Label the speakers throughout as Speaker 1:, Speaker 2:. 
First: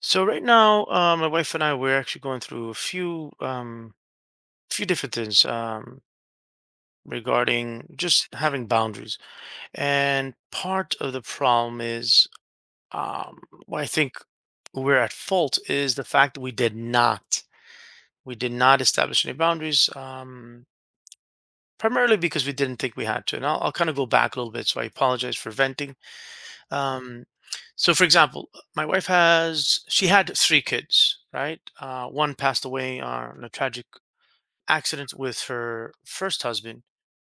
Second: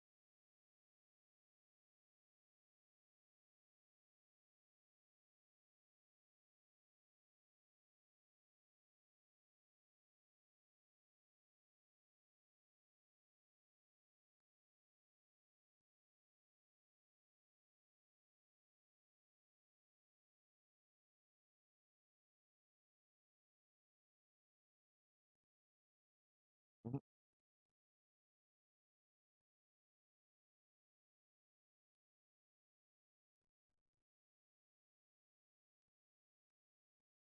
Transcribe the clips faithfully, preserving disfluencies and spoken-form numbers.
Speaker 1: So right now, uh, my wife and I we're actually going through a few um, few different things, um, regarding just having boundaries. And part of the problem is, um, what I think we're at fault is the fact that we did not we did not establish any boundaries. Um, primarily because we didn't think we had to. And I'll, I'll kind of go back a little bit. So I apologize for venting.
Speaker 2: Mhm.
Speaker 1: Um, so, for example, my wife has she had three kids, right? Uh, one passed away uh, in a tragic accident with her first husband.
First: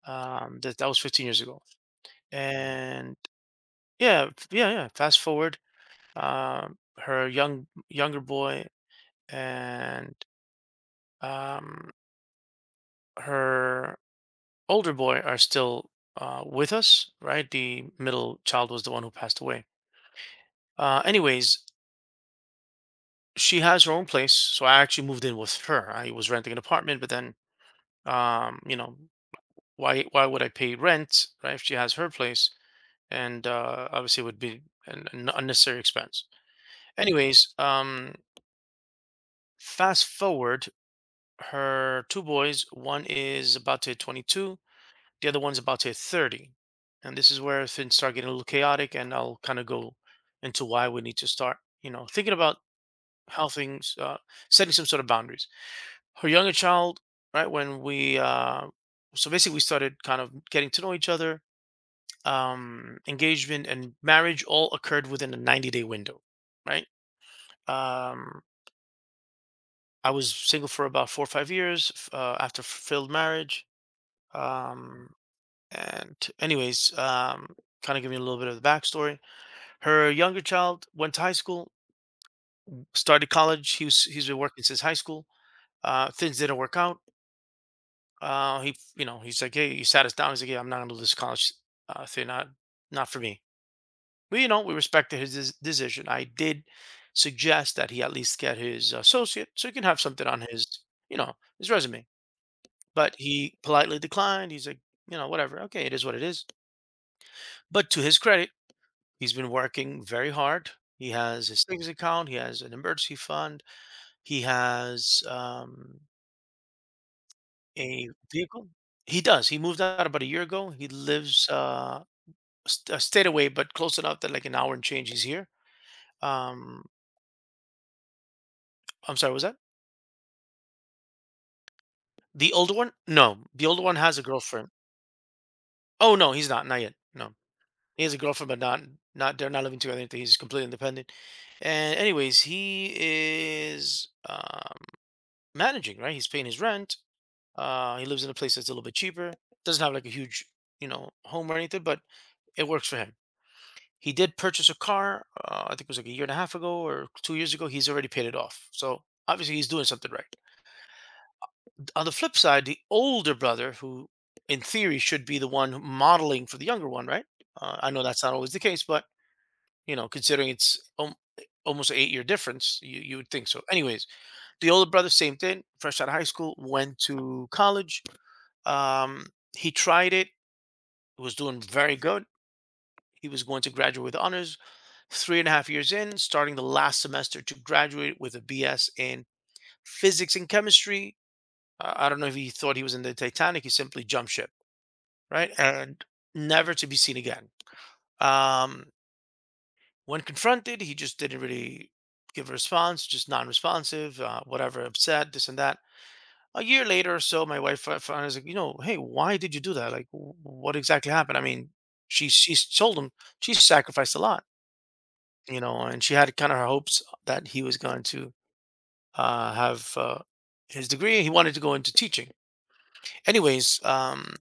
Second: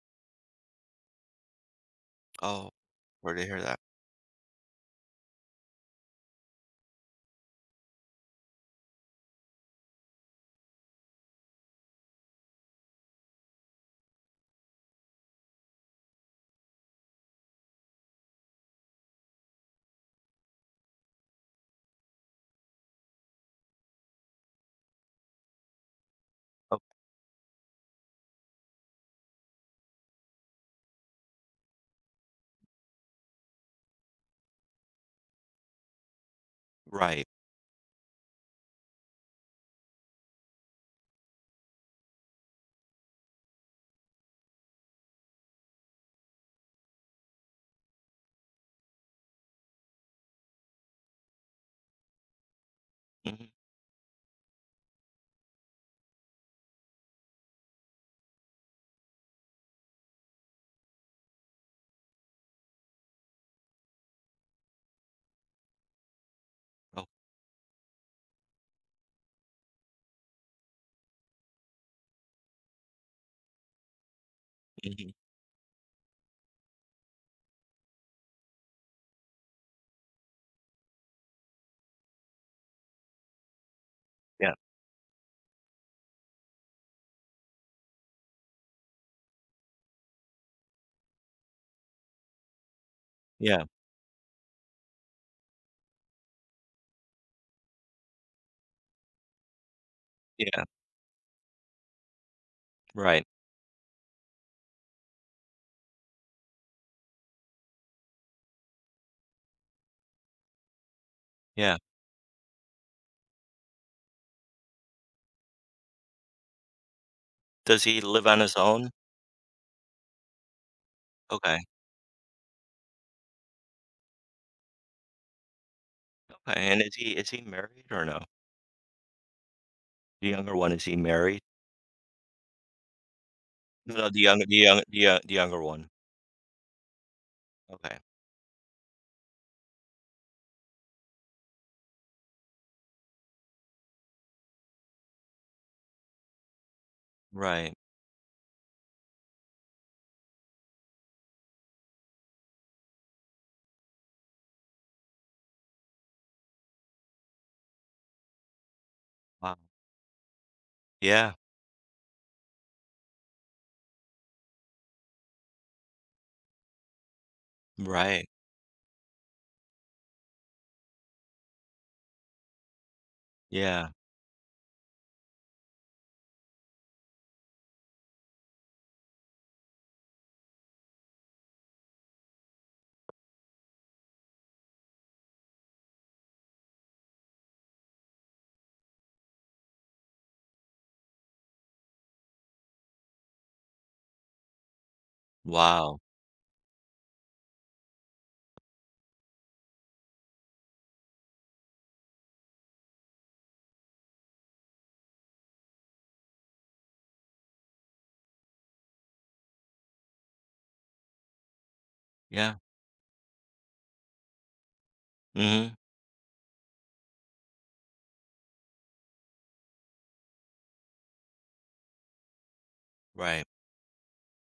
Speaker 1: Um, that that was fifteen years ago.
Speaker 2: Oh,
Speaker 1: And
Speaker 2: sorry to hear that.
Speaker 1: yeah, f- yeah, yeah. Fast forward, um, her young younger boy and, um, her older boy are still uh, with us, right? The middle child was the one who passed away. Uh, anyways, she has her own place, so I actually moved in with her. I was renting an apartment, but then, um, you know, why why would I pay rent, right? If she has her place, and uh, obviously it would be an, an unnecessary expense.
Speaker 2: Right.
Speaker 1: Anyways, um, fast forward, her two boys. One is about to hit twenty-two. The other one's about to hit thirty. And this is where things start getting a little chaotic, and I'll kind of go into why we need to start, you know, thinking about how
Speaker 2: Mhm.
Speaker 1: things, uh, setting some sort of boundaries. Her younger child, right when we uh, so basically we started kind of getting to know each other. Um, engagement and marriage all occurred within a ninety day window, right?
Speaker 2: Oh,
Speaker 1: Um, I was single for about four or five years f- uh, after fulfilled marriage.
Speaker 2: mhm.
Speaker 1: Um, and anyways, um, Kind of giving you a little bit of the backstory. Her younger child went to high school, started college. He was he's been
Speaker 2: Yeah,
Speaker 1: working since high school. Uh, things didn't work out. Uh, he, you know, he's like, hey, he sat us down. He's like, yeah, I'm not gonna do this college uh, thing. Not, not for me.
Speaker 2: yeah,
Speaker 1: We, you know, we respected his des- decision. I did suggest that he at least get his associate, so he can have something on
Speaker 2: yeah,
Speaker 1: his, you know, his resume. But
Speaker 2: right,
Speaker 1: he politely declined. He's like, you know, whatever. Okay, it is what it is. But to his credit, he's been working very hard. He has his
Speaker 2: yeah.
Speaker 1: savings account. He has an emergency fund. He has, um,
Speaker 2: Does he
Speaker 1: a
Speaker 2: live on his
Speaker 1: vehicle.
Speaker 2: own?
Speaker 1: He does. He moved out about a year ago. He lives
Speaker 2: Okay,
Speaker 1: uh, st- uh, stayed away, but close enough that like an hour and change he's here.
Speaker 2: okay, and
Speaker 1: Um,
Speaker 2: is he is he married or no?
Speaker 1: I'm sorry, was that
Speaker 2: The younger one, is he married?
Speaker 1: the older one? No, the older one
Speaker 2: No,
Speaker 1: has
Speaker 2: the
Speaker 1: a
Speaker 2: younger the
Speaker 1: girlfriend.
Speaker 2: young the young the younger one.
Speaker 1: Oh no, he's not, not yet. No,
Speaker 2: Okay.
Speaker 1: he has a girlfriend, but not, not, they're not living together. Anything. He's completely independent. And anyways, he is, um, managing, right? He's paying his rent.
Speaker 2: Right.
Speaker 1: Uh, he lives in a place that's a little bit cheaper. Doesn't have like a huge, you know, home or anything, but it works for him. He did purchase a car, uh, I think it was like a year and a half ago or two years ago, he's already paid it off. So, obviously
Speaker 2: Wow.
Speaker 1: he's doing something right.
Speaker 2: Yeah,
Speaker 1: On the flip side, the older brother who in theory should be the one modeling for the younger one, right? Uh, I know that's
Speaker 2: right.
Speaker 1: not always the case, but you know, considering it's al- almost an eight-year difference, you you would think so.
Speaker 2: Yeah.
Speaker 1: Anyways, the older brother same thing, fresh out of high school, went to college. Um, he tried it, was doing very good. He was going to graduate with honors. Three and a half years in, starting the last semester to graduate with a B S in physics and chemistry. Uh, I don't know if he thought he was in the Titanic. He simply jumped ship, right?
Speaker 2: Wow.
Speaker 1: And never to be seen again. Um, when confronted, he just didn't really give a response, just non responsive, uh, whatever, upset, this and that. A year later or so, my wife fi- finally was like, you know, hey, why did you do that? Like, wh- what exactly happened? I mean, she
Speaker 2: Yeah.
Speaker 1: she's told him she sacrificed a lot, you
Speaker 2: Mhm.
Speaker 1: know, and she had kind of her hopes that he was going to uh, have uh, his degree. He wanted to go into teaching.
Speaker 2: Right.
Speaker 1: Anyways, um,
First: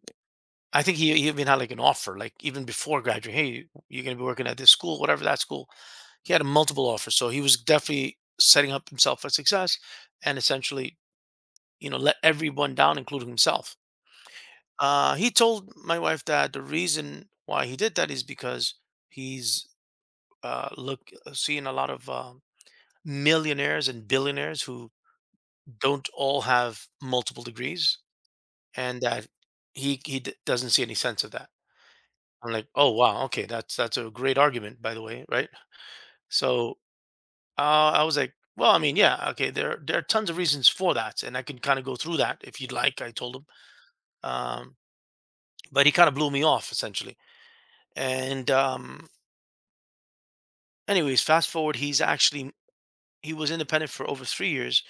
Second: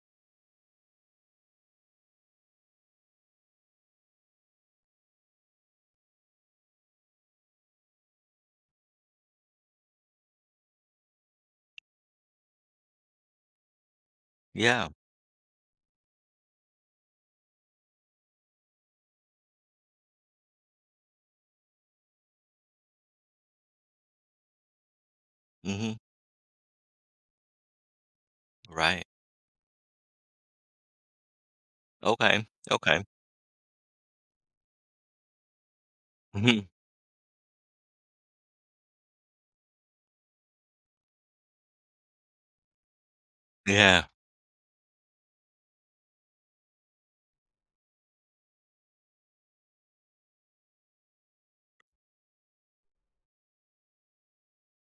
Speaker 1: I think he, he even had like an offer, like even before graduating, hey, you're going to be working at this school, whatever that school. He had a multiple offer, so he was definitely setting up himself for success, and essentially, you know, let everyone down, including himself.
Speaker 2: Yeah.
Speaker 1: Uh, he told my wife that the reason why he did that is because he's uh, look uh, seeing a lot of, um millionaires and billionaires who
Speaker 2: Mhm.
Speaker 1: don't all have multiple degrees and
Speaker 2: Right.
Speaker 1: that he he d- doesn't see any sense of that.
Speaker 2: Okay.
Speaker 1: I'm like, oh
Speaker 2: Okay.
Speaker 1: wow, okay, that's that's a great argument, by the way, right?
Speaker 2: Mhm.
Speaker 1: So uh, I was like, well, I mean, yeah, okay, there there are tons of reasons for that, and I can kind of go through that if you'd like, I told him.
Speaker 2: Yeah.
Speaker 1: um, but he kind of blew me off essentially. And, um, anyways, fast forward, he's actually, he was independent for over three years,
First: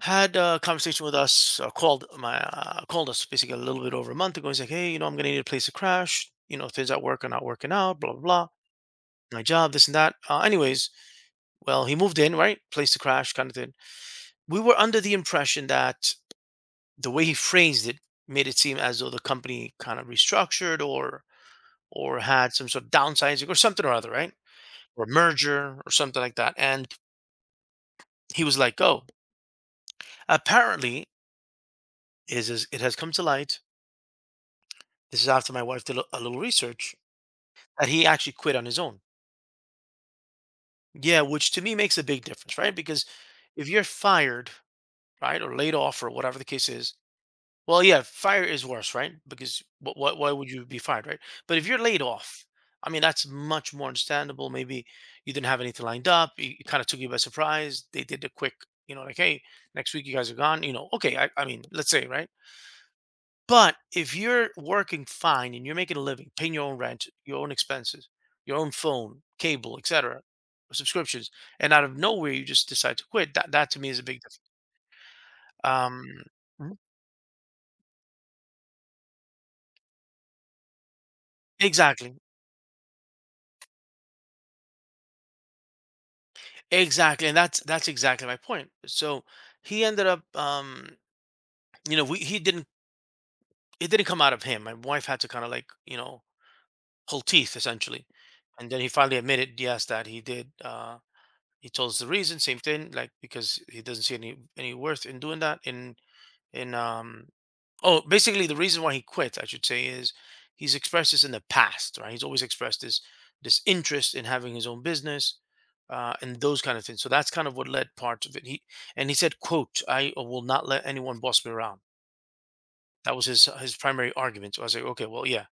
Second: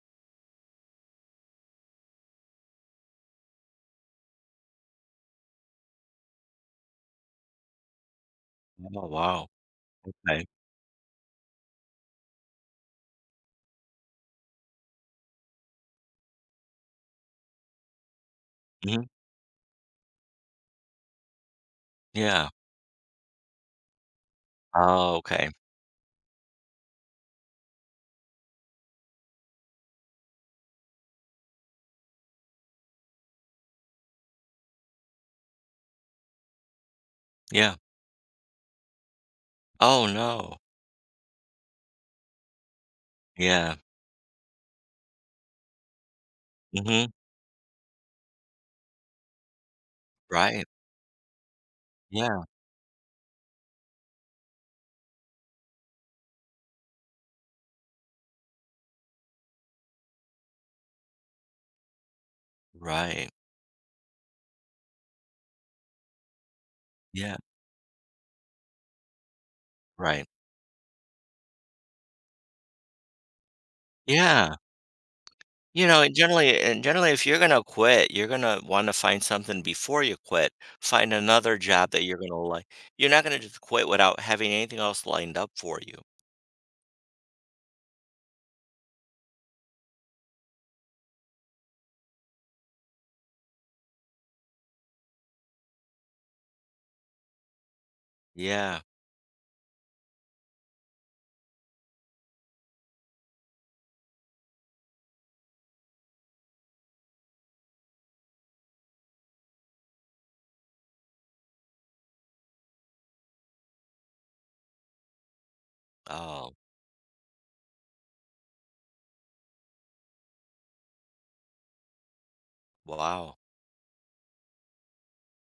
Speaker 1: had a conversation with us, uh, called my uh, called us basically a little bit over a month ago. He's like, hey, you know, I'm gonna need a place to crash. You know, things at work are not working out. Blah blah blah.
Speaker 2: Oh,
Speaker 1: My
Speaker 2: wow.
Speaker 1: job, this and that. Uh,
Speaker 2: Okay.
Speaker 1: anyways, well, he moved in, right? Place to crash, kind of thing. We were under the impression that the way he phrased it made it seem as though
Speaker 2: Mhm.
Speaker 1: the company kind of restructured or or
Speaker 2: Yeah.
Speaker 1: had some sort of downsizing or something or other, right? Or
Speaker 2: Oh, okay.
Speaker 1: merger or something like that. And he was like, oh, apparently, is is it has come to light, this is after my wife did a a little research,
Speaker 2: Yeah.
Speaker 1: that he actually quit on his own.
Speaker 2: Oh, no.
Speaker 1: Yeah, which to me makes a big difference, right? Because if
Speaker 2: Yeah.
Speaker 1: you're fired, right, or laid off or whatever the case is,
Speaker 2: Mhm.
Speaker 1: well, yeah, fire is worse, right? Because what, why why would
Speaker 2: Right.
Speaker 1: you be fired, right? But if you're laid
Speaker 2: Yeah.
Speaker 1: off, I mean, that's much more understandable. Maybe you didn't have anything lined up. You, you kind of took you by surprise. They did a quick, you know, like, hey, next week you guys are gone. You know, okay. I, I mean, let's say, right?
Speaker 2: Right.
Speaker 1: But if you're working fine and you're making a living, paying your own rent,
Speaker 2: Yeah.
Speaker 1: your own expenses, your own phone, cable, et cetera,
Speaker 2: Right.
Speaker 1: subscriptions, and out of nowhere you just decide to quit, that that to me is a big difference.
Speaker 2: Yeah. You know,
Speaker 1: Um,
Speaker 2: and generally
Speaker 1: mhm.
Speaker 2: and generally, if you're gonna quit, you're gonna wanna find something before you quit. Find another job that
Speaker 1: Exactly,
Speaker 2: you're gonna like. You're not gonna just quit without having anything else lined up for you.
Speaker 1: exactly, and that's that's exactly my point. So he ended up, um, you know, we he didn't, it didn't come out of him. My wife had to kind of like, you know, pull teeth essentially, and
Speaker 2: Yeah.
Speaker 1: then he finally admitted yes that he did. Uh, he told us the reason, same thing, like because he doesn't see any any worth in doing that, in in um oh basically the reason why he quit I should say is he's expressed this in the past, right? He's always expressed this, this interest in having his own business, uh, and
Speaker 2: Oh,
Speaker 1: those kind of things, so that's kind of what led part of it, he and he said quote, I will not let anyone boss me around. That was
Speaker 2: wow.
Speaker 1: his his primary argument. So I was like, okay, well, yeah,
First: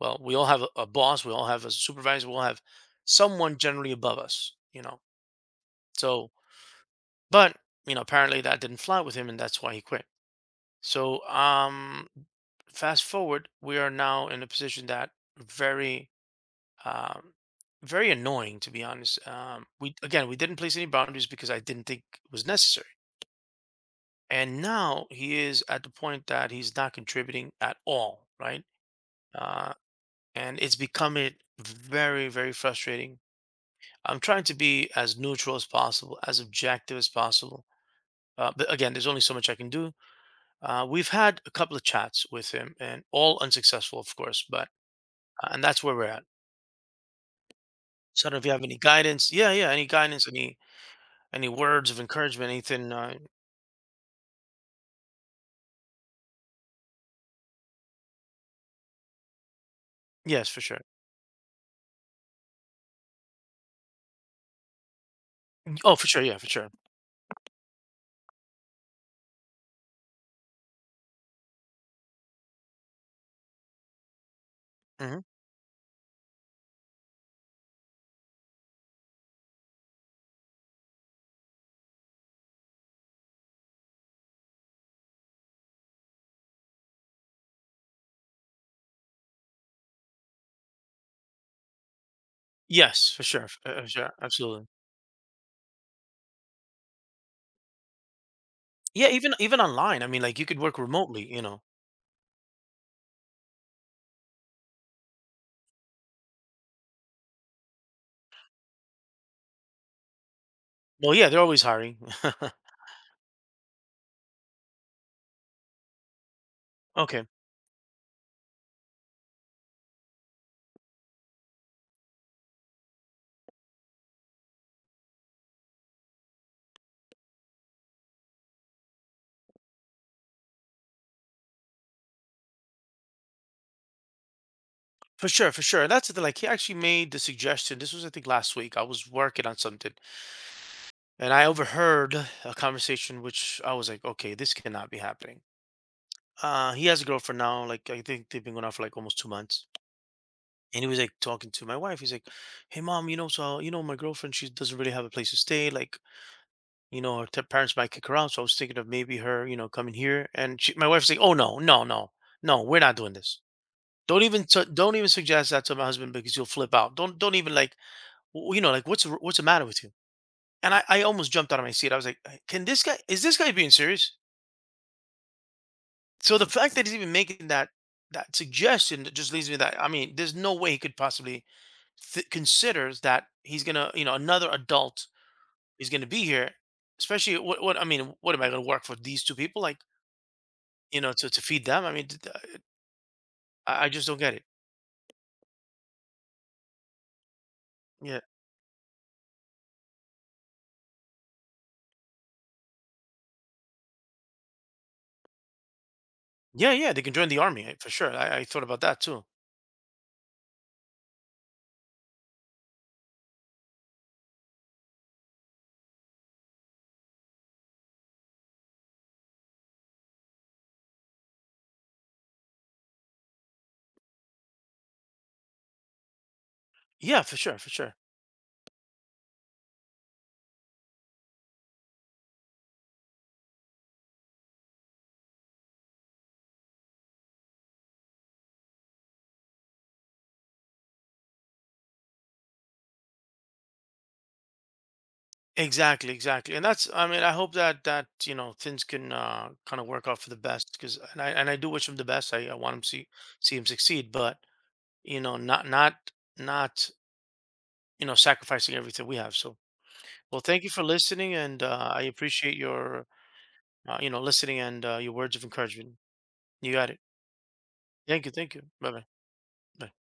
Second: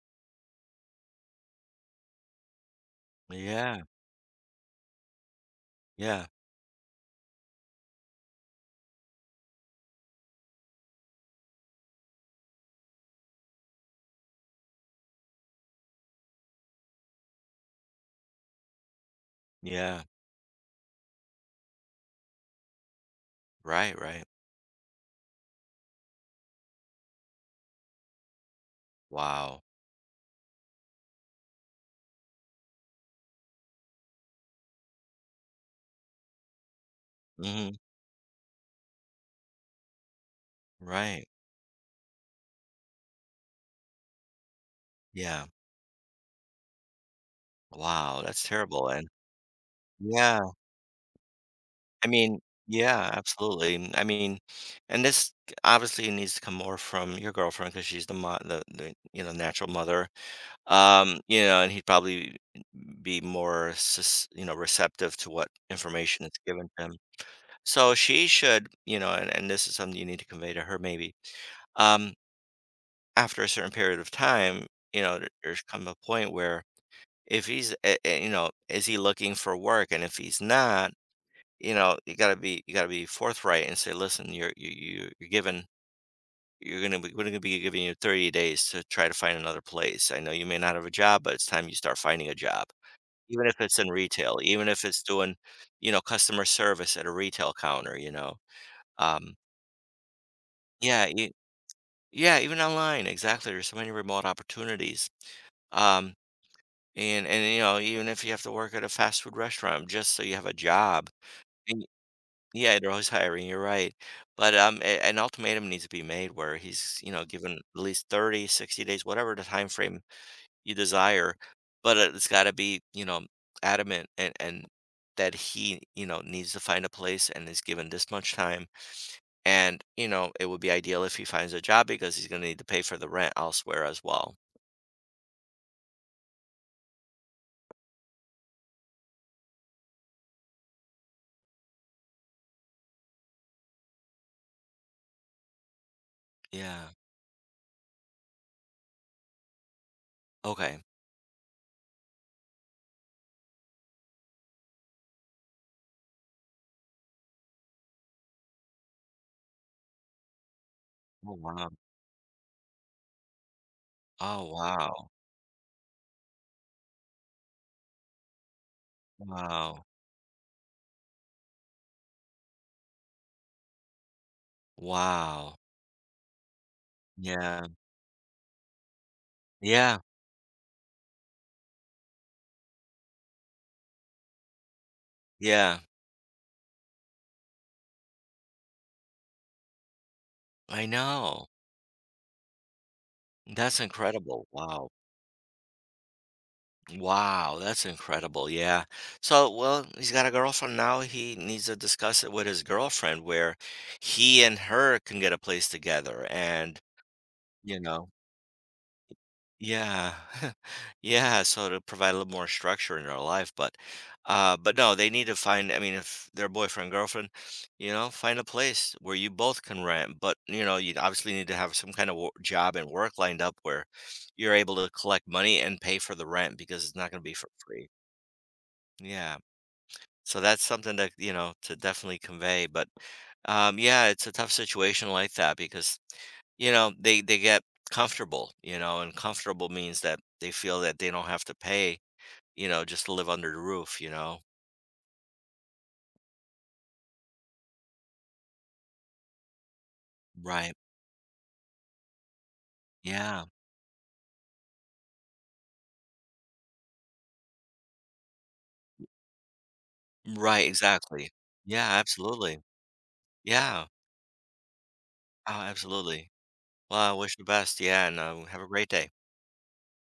Speaker 1: well, we all have a, a boss, we all have a supervisor, we all have someone
Speaker 2: Yeah.
Speaker 1: generally above us, you know.
Speaker 2: Yeah.
Speaker 1: So but, you know, apparently that didn't fly with him and that's why he quit. So, um, fast forward, we are now in a position that very, um, very annoying, to be honest. Um, we
Speaker 2: Yeah.
Speaker 1: Again, we didn't place any boundaries because I didn't think it was necessary.
Speaker 2: Right, right.
Speaker 1: And now he is at the point that he's not contributing at all, right?
Speaker 2: Wow.
Speaker 1: Uh, and it's becoming very, very frustrating. I'm trying to be as neutral as possible, as objective as possible.
Speaker 2: Mhm.
Speaker 1: Uh, but again, there's only so much I can do. Uh, we've
Speaker 2: Right.
Speaker 1: had a couple of chats with him, and all unsuccessful, of course. But
Speaker 2: Yeah.
Speaker 1: uh, and that's where we're at.
Speaker 2: Wow,
Speaker 1: So I don't know
Speaker 2: that's
Speaker 1: if you have any
Speaker 2: terrible. And
Speaker 1: guidance. Yeah, yeah. Any guidance?
Speaker 2: yeah,
Speaker 1: Any any words of
Speaker 2: I mean,
Speaker 1: encouragement? Anything?
Speaker 2: yeah,
Speaker 1: Uh,
Speaker 2: absolutely. I mean, and this obviously needs to come more from your girlfriend because she's the, mo- the the you know natural mother.
Speaker 1: yes, for sure.
Speaker 2: Um, you know, and he'd probably be more sus- you know receptive to what
Speaker 1: Oh, for sure.
Speaker 2: information is
Speaker 1: Yeah, for
Speaker 2: given
Speaker 1: sure.
Speaker 2: to him. So she should, you know, and, and this is something you need to convey to her maybe. Um, after a certain period of time, you know,
Speaker 1: Hmm.
Speaker 2: there- there's come a point where if he's, eh, eh, you know, is he looking for work, and if he's not you know, you gotta be you gotta be forthright and say, listen, you're you you- you're given you're gonna be we're gonna be giving you thirty days to try to find another place. I know you may not have a job, but it's time you start finding a job.
Speaker 1: Yes, for sure.
Speaker 2: Even if
Speaker 1: F-
Speaker 2: it's
Speaker 1: Uh,
Speaker 2: in
Speaker 1: for sure.
Speaker 2: retail,
Speaker 1: Absolutely.
Speaker 2: even if it's doing, you know, customer service at a retail counter, you know.
Speaker 1: Yeah, even
Speaker 2: Um,
Speaker 1: even online. I mean, like you could work
Speaker 2: yeah, you,
Speaker 1: remotely. You know.
Speaker 2: yeah, even online, exactly. There's so many remote opportunities. Um, and and you know, even if you have to work at a fast food restaurant just so you have a job,
Speaker 1: Well, yeah, they're always hiring.
Speaker 2: yeah, they're always hiring, you're right. But, um, a an ultimatum needs to be made where he's, you know,
Speaker 1: Okay,
Speaker 2: given at least thirty, sixty days, whatever the time frame you desire, but it- it's gotta be, you know, adamant and and that he, you know, needs to find a place and is given this much time, and, you know, it would be ideal if he finds a job because he's gonna need to pay for the rent elsewhere as well.
Speaker 1: for sure, for sure. And that's the thing. Like he actually made the suggestion. This was I think last week. I was working on something, and I overheard a conversation which I was like, okay, this cannot be happening. Uh, he
Speaker 2: Yeah.
Speaker 1: has a girlfriend now. Like I think they've been going out for like almost two months.
Speaker 2: Okay.
Speaker 1: And he was like talking to my wife. He's like, "Hey, mom, you know, so you know, my girlfriend, she doesn't really have a place to stay. Like, you know, her t- parents might kick her out. So I was thinking of maybe her, you know, coming here." And she, my wife's like, "Oh
Speaker 2: Oh,
Speaker 1: no,
Speaker 2: wow.
Speaker 1: no, no, no, we're not doing this. Don't even,
Speaker 2: Oh,
Speaker 1: su- don't even
Speaker 2: wow.
Speaker 1: suggest that to my husband because you'll flip out. Don't, don't even like, w- you know, like what's the, what's the matter with
Speaker 2: Wow.
Speaker 1: you?" And I, I almost jumped out of my seat. I was like, "Can this guy? Is this guy being serious?"
Speaker 2: Wow.
Speaker 1: So the fact that he's even making
Speaker 2: Yeah.
Speaker 1: that, that suggestion, that just leaves me that, I
Speaker 2: Yeah.
Speaker 1: mean, there's no way he could possibly th- considers that he's gonna, you know, another adult
Speaker 2: Yeah.
Speaker 1: is gonna be here. Especially what what, I mean, what am I gonna work for these two people? Like,
Speaker 2: I
Speaker 1: you know, to to
Speaker 2: know.
Speaker 1: feed them. I mean, d- d-
Speaker 2: That's
Speaker 1: I, I just don't get it.
Speaker 2: incredible. Wow. Wow, that's
Speaker 1: Yeah,
Speaker 2: incredible. Yeah. So, well, he's got a girlfriend now. He needs to discuss it with his girlfriend where he and her can get a place together
Speaker 1: yeah,
Speaker 2: and,
Speaker 1: yeah. They can join the army, eh,
Speaker 2: you
Speaker 1: for
Speaker 2: know.
Speaker 1: sure. I, I thought about that too.
Speaker 2: Yeah. Yeah, so to provide a little more structure in their life, but uh but no, they need to find. I mean, if they're boyfriend, girlfriend, you know, find a place where you both can rent, but you know, you obviously need to have some kind of wo- job and work lined up where you're able to collect money and pay for the rent because it's not going
Speaker 1: Yeah,
Speaker 2: to be
Speaker 1: for
Speaker 2: for
Speaker 1: sure, for
Speaker 2: free.
Speaker 1: sure.
Speaker 2: Yeah. So that's something that, you know, to definitely convey, but um yeah, it's a tough situation like that because you know they they get comfortable, you know, and comfortable means that they feel that they don't have to pay, you know, just to live under the roof, you know.
Speaker 1: Exactly, exactly. And that's, I mean, I hope that that you know things can uh, kind of work out for the
Speaker 2: Right.
Speaker 1: best, because, and I and I do wish him the best. I, I want him to see
Speaker 2: Yeah,
Speaker 1: see him succeed, but you know, not not not, you know, sacrificing everything we have. So, well, thank
Speaker 2: right,
Speaker 1: you for
Speaker 2: exactly.
Speaker 1: listening, and
Speaker 2: Yeah,
Speaker 1: uh, I appreciate
Speaker 2: absolutely.
Speaker 1: your
Speaker 2: Yeah.
Speaker 1: uh, you know listening and uh, your words of
Speaker 2: Oh,
Speaker 1: encouragement.
Speaker 2: absolutely.
Speaker 1: You got it.
Speaker 2: Well, I wish you the best. Yeah, and
Speaker 1: Thank you.
Speaker 2: uh,
Speaker 1: Thank
Speaker 2: have
Speaker 1: you.
Speaker 2: a great
Speaker 1: Bye bye.
Speaker 2: day.
Speaker 1: Bye.